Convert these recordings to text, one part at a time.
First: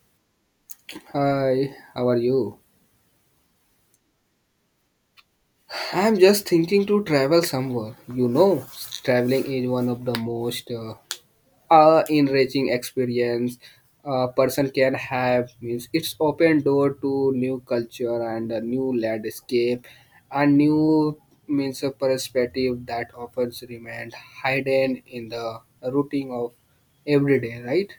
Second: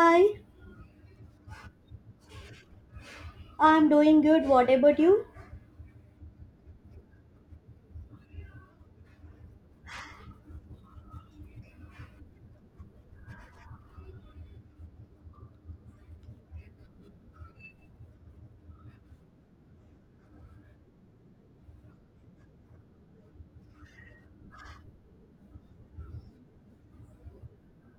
Hi, Hi, how are you? I'm doing good. What about you? I'm just thinking to travel somewhere. You know, traveling is one of the most enriching experience a person can have. Means it's open door to new culture and a new landscape, and new means a perspective that often remained hidden in the routine of every day. Right?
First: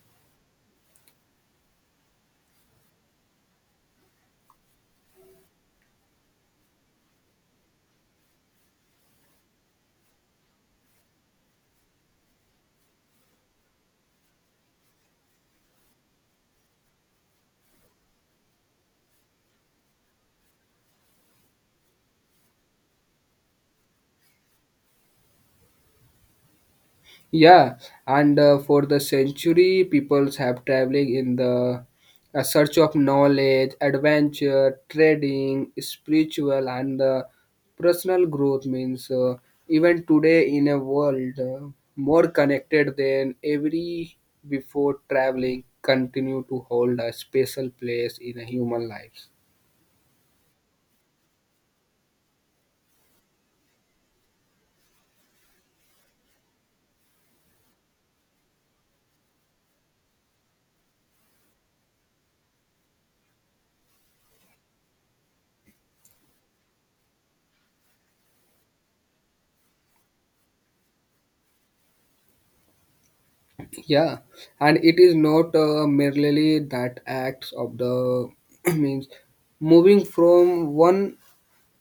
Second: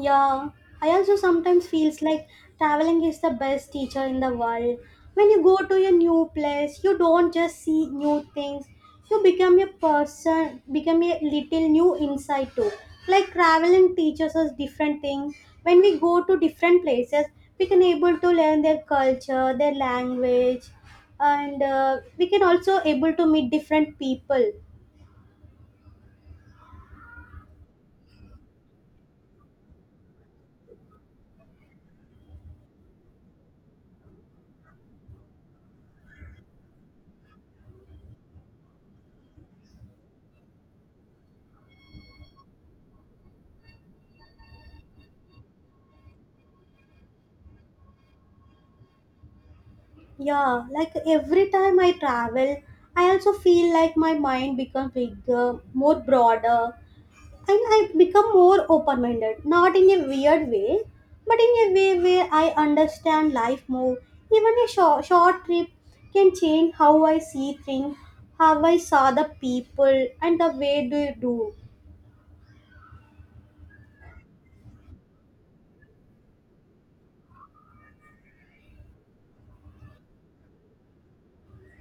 Yeah, I also sometimes feels like traveling is the best teacher in the world. When you go to a new place, you don't just see new things. You become a person, become a little new inside too. Like traveling teaches us different things. When we go to different places, we can able to learn their culture, their language, and we can also able to meet different people. Yeah, and for the century, peoples have traveling in the search of knowledge, adventure, trading, spiritual, and personal growth. Means even today in a world more connected than every before, traveling continue to hold a special place in a human life. Yeah, like every time I travel, I also feel like my mind becomes bigger, more broader, and I become more open minded. Not in a weird way, but in a way where I understand life more. Even a short, short trip can change how I see things, how I saw the people, and the way they do. Yeah, and it is not merely that acts of the means moving from one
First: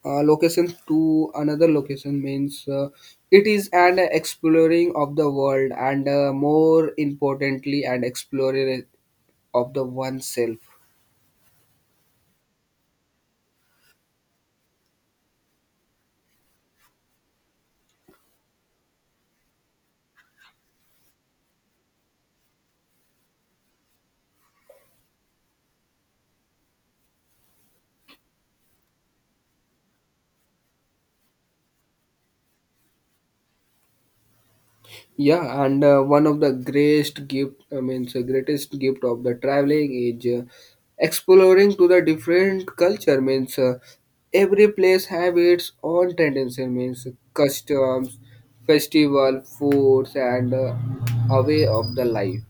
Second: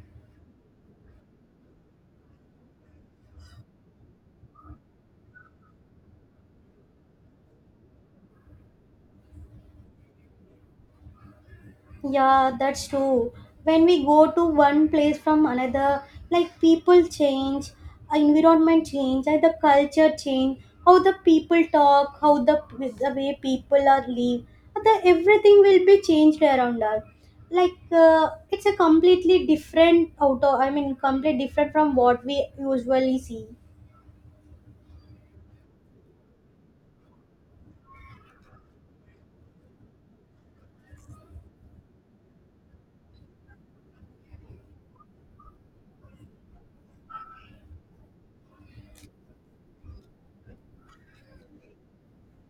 location to another location means it is an exploring of the world and more importantly an explorer of the oneself. Yeah, that's true. When we go to one place from another, like people change, environment change, and the culture change, how the people talk, how the way people are live, the everything will be changed around us. Like it's a completely different auto. I mean, complete different from what we usually see. Yeah, and one of the greatest gift, I mean, the greatest gift of the traveling is exploring to the different culture means every place have its own tendency means customs festival foods and a way of the life.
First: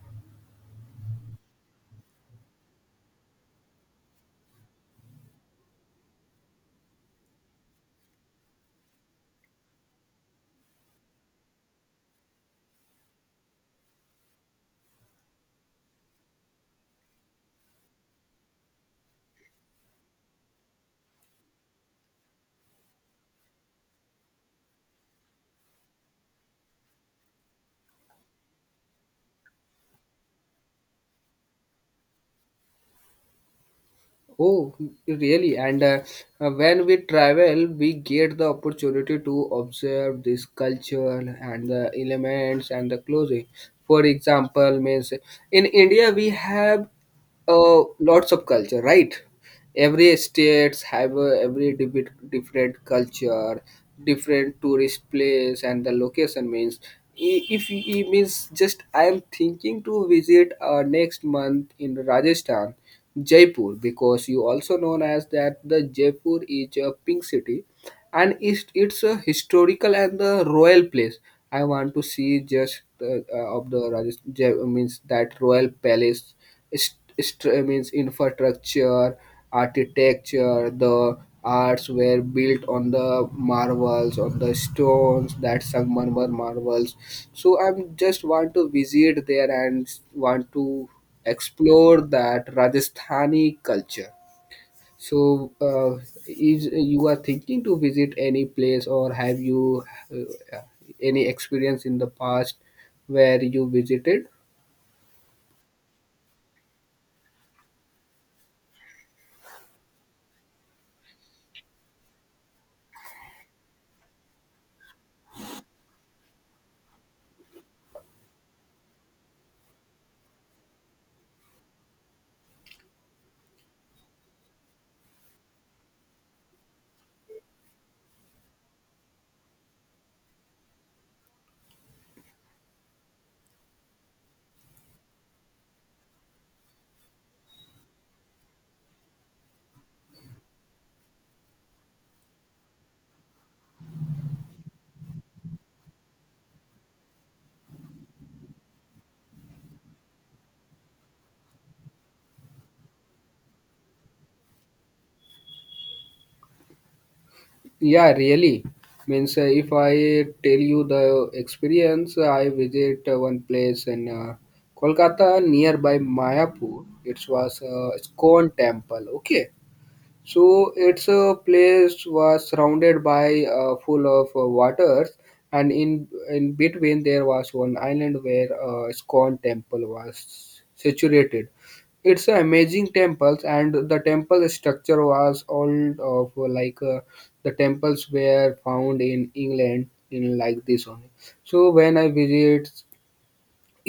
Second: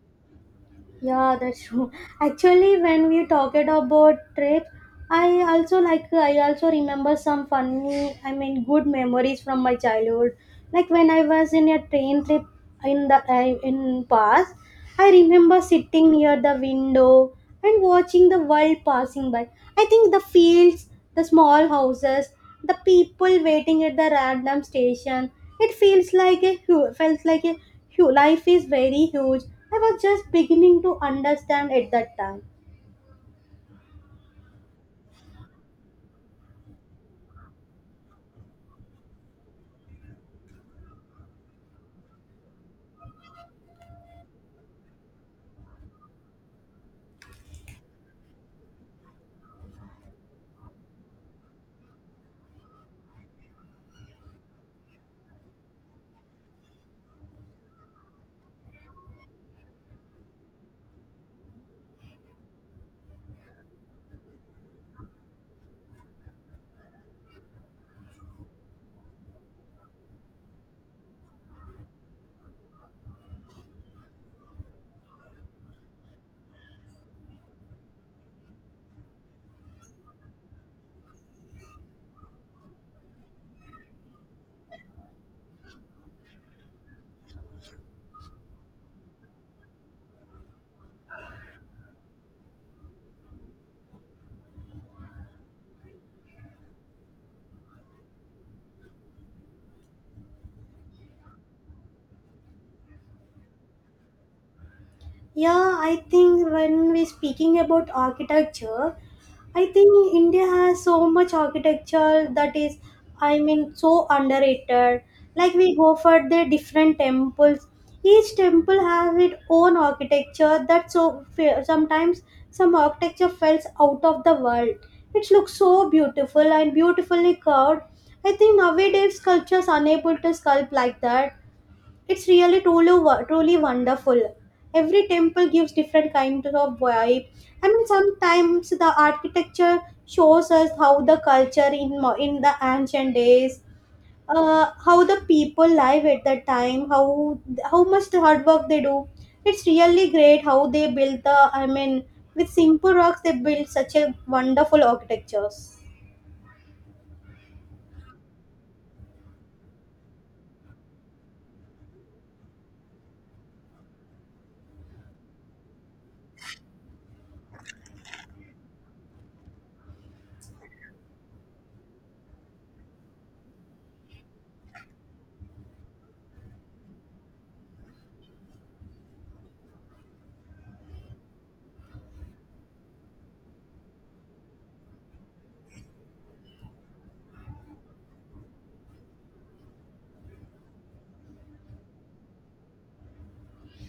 Yeah, that's true. Actually, when we talked about trip, I also like I also remember some funny, I mean, good memories from my childhood. Like when I was in a train trip in the I in past, I remember sitting near the window and watching the world passing by. I think the fields, the small houses, the people waiting at the random station. It feels like a felt like a life is very huge. I was just beginning to understand at that time. Oh, really? And when we travel, we get the opportunity to observe this culture and the elements and the clothing. For example, means in India we have lots of culture, right? Every states have a, every debit, different culture different tourist place and the location means if it means just I am thinking to visit next month in Rajasthan Jaipur because you also known as that the Jaipur is a pink city and it's a historical and the royal place. I want to see just of the Rajasthan, means that royal palace St- means infrastructure, architecture, the arts were built on the marvels, on the stones that Sangmarmar marvels. So I'm just want to visit there and want to explore that Rajasthani culture. So, is you are thinking to visit any place, or have you uh, any experience in the past where you visited? Yeah, I think when we speaking about architecture, I think India has so much architecture that is, I mean, so underrated. Like we go for the different temples. Each temple has its own architecture that so sometimes some architecture falls out of the world. It looks so beautiful and beautifully curved. I think nowadays sculptures unable to sculpt like that. It's really truly truly wonderful. Every temple gives different kinds of vibe. I mean, sometimes the architecture shows us how the culture in in the ancient days, how the people live at that time, how much the hard work they do. It's really great how they build the. I mean, with simple rocks they build such a wonderful architectures. Yeah, really. Means if I tell you the experience, I visit one place in Kolkata nearby Mayapur. It was a Iskcon temple. Okay, so it's a place was surrounded by full of waters, and in between there was one island where a Scone temple was situated. It's an amazing temples, and the temple structure was all of like the temples were found in England in like this only. So when I visit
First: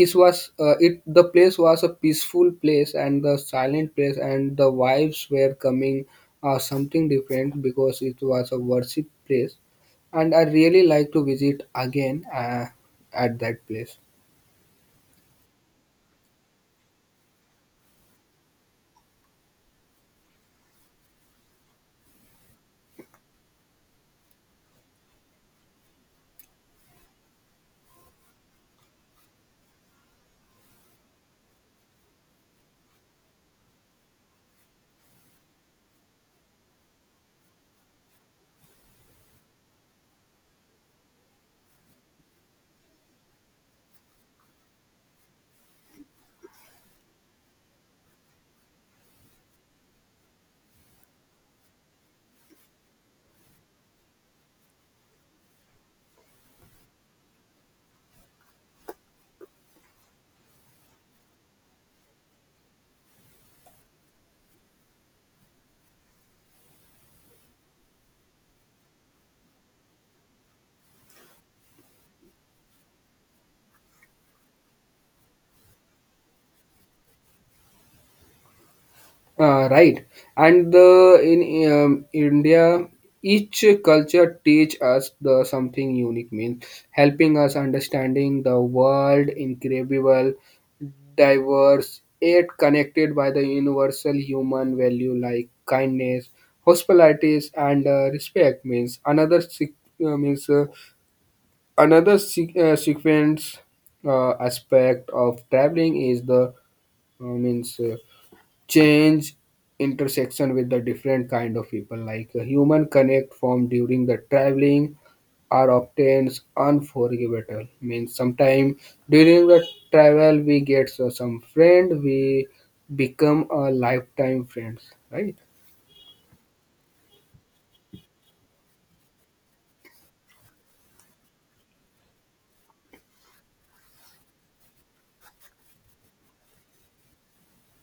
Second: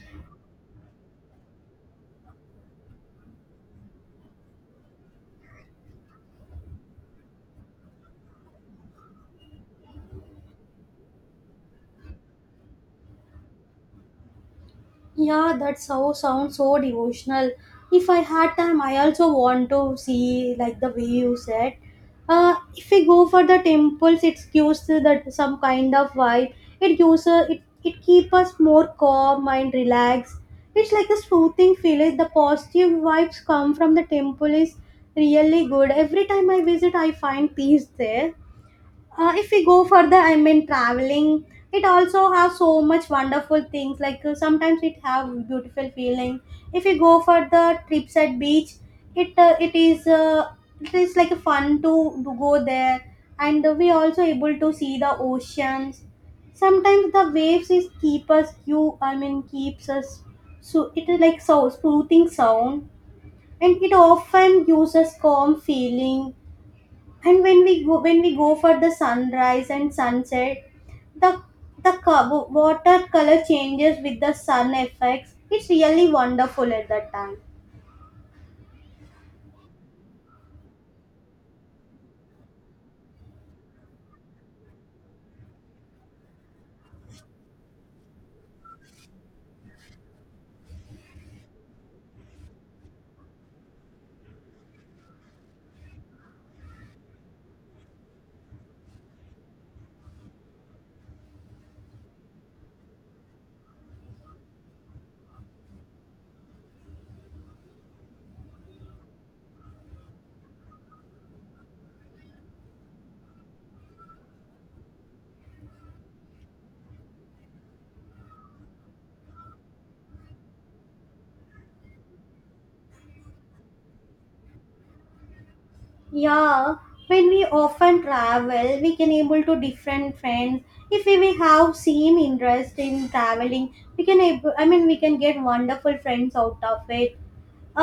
it was it the place was a peaceful place and the silent place and the vibes were coming something different because it was a worship place, and I really like to visit again at that place. Yeah, that so sounds so devotional. If I had time, I also want to see like the way you said. If we go for the temples, it gives that some kind of vibe. It gives it keep us more calm and relaxed. It's like a soothing feeling. The positive vibes come from the temple is really good. Every time I visit, I find peace there. If we go further, I mean, traveling, it also has so much wonderful things. Like sometimes it have beautiful feeling. If you go for the trips at beach, it is it is like fun to go there, and we also able to see the oceans. Sometimes the waves is keep us, you I mean, keeps us, so it is like so soothing sound, and it often gives us calm feeling. And when we go for the sunrise and sunset, the watercolor changes with the sun effects. It's really wonderful at that time. Right. And the in India, each culture teach us the something unique means helping us understanding the world incredible, diverse, yet connected by the universal human value like kindness, hospitalities, and respect means another means another sequence aspect of traveling is the means change intersection with the different kind of people like a human connect formed during the traveling are often unforgettable means sometime during the travel we get so some friend we become a lifetime friends, right? Yeah, when we often travel, we can able to different friends. If we have same interest in traveling, we can able, I mean, we can get wonderful friends out of it.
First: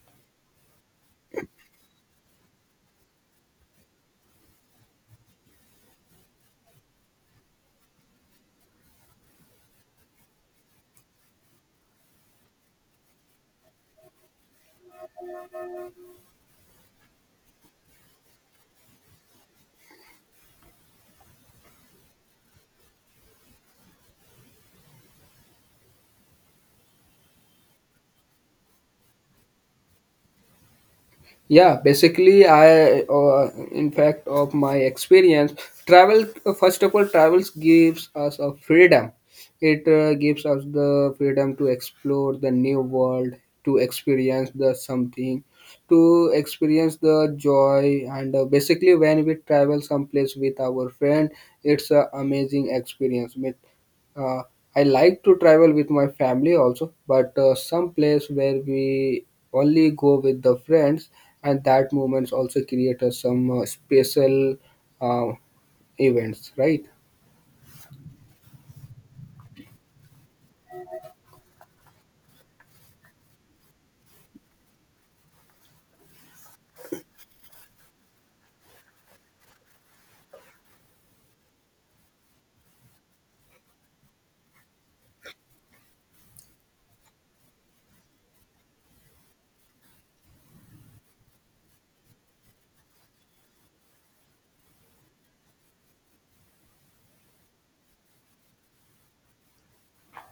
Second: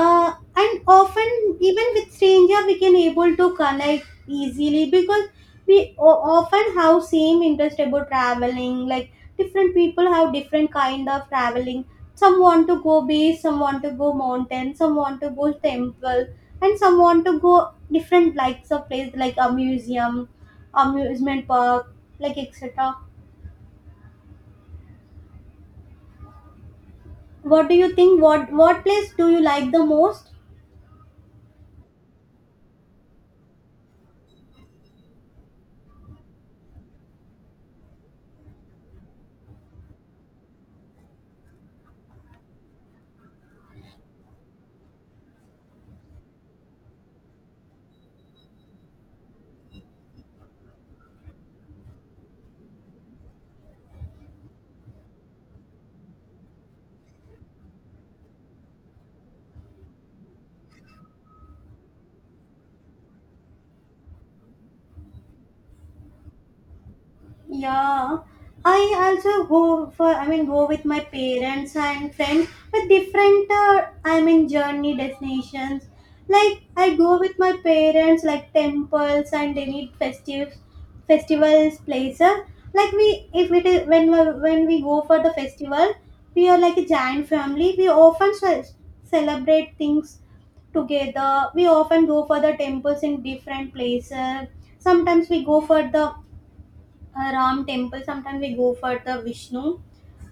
And often even with stranger we can able to connect easily, because we often have same interest about traveling. Like different people have different kind of traveling. Some want to go beach, some want to go mountain, some want to go temple, and some want to go different likes of place, like a museum, amusement park, like etc. What do you think, what place do you like the most? Yeah, basically, I, in fact, of my experience, travel, first of all, travels gives us a freedom. It gives us the freedom to explore the new world, to experience the something, to experience the joy. And basically, when we travel someplace with our friend, it's an amazing experience. Uh, I like to travel with my family also, but some place where we only go with the friends, and that moments also create us some special uh, events, right? Yeah, I also go for, I mean, go with my parents and friends with different I mean journey destinations. Like I go with my parents like temples and any festive festivals places. Like we if it is when when we go for the festival, we are like a giant family. We often celebrate things together. We often go for the temples in different places. Sometimes we go for the Ram temple. Sometimes we go for the Vishnu.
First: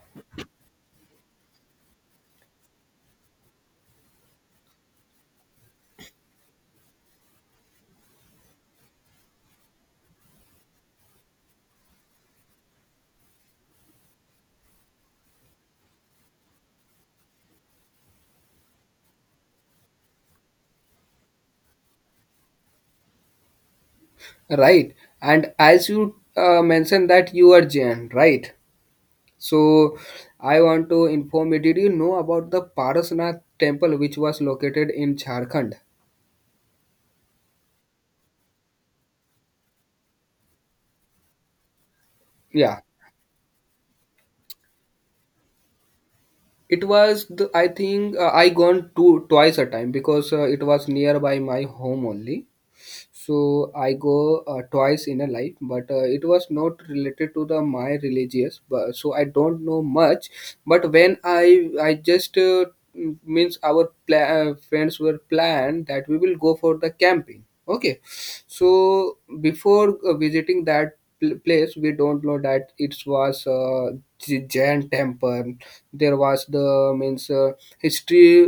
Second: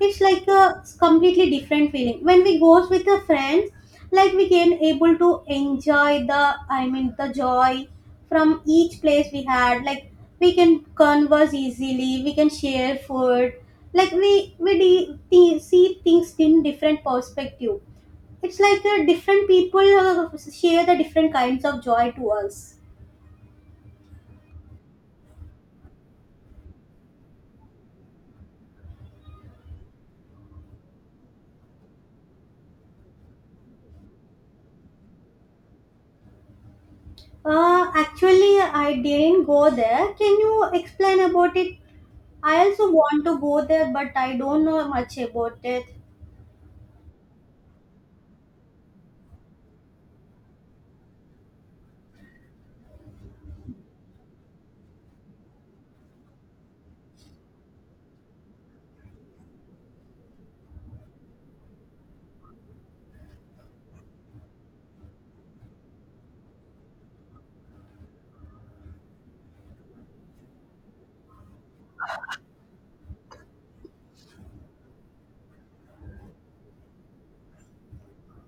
It's like a completely different feeling. When we goes with the friends, like we can able to enjoy the, I mean, the joy from each place we had. Like we can converse easily. We can share food. Like see things in different perspective. It's like different people share the different kinds of joy to us. Right. And as you mentioned that you are Jain, right? So I want to inform you. Did you know about the Parasnath temple, which was located in Jharkhand? Actually, I didn't go there. Can you explain about it? I Yeah. also want to go there, but I don't know much about it. It was the I think I gone two twice a time because it was nearby my home only, so I go twice in a life, but it was not related to the my religious but, so I don't know much, but when I just means our friends were planned that we will go for the camping. Okay, so before visiting that place we don't know that it was giant temple. There was the means history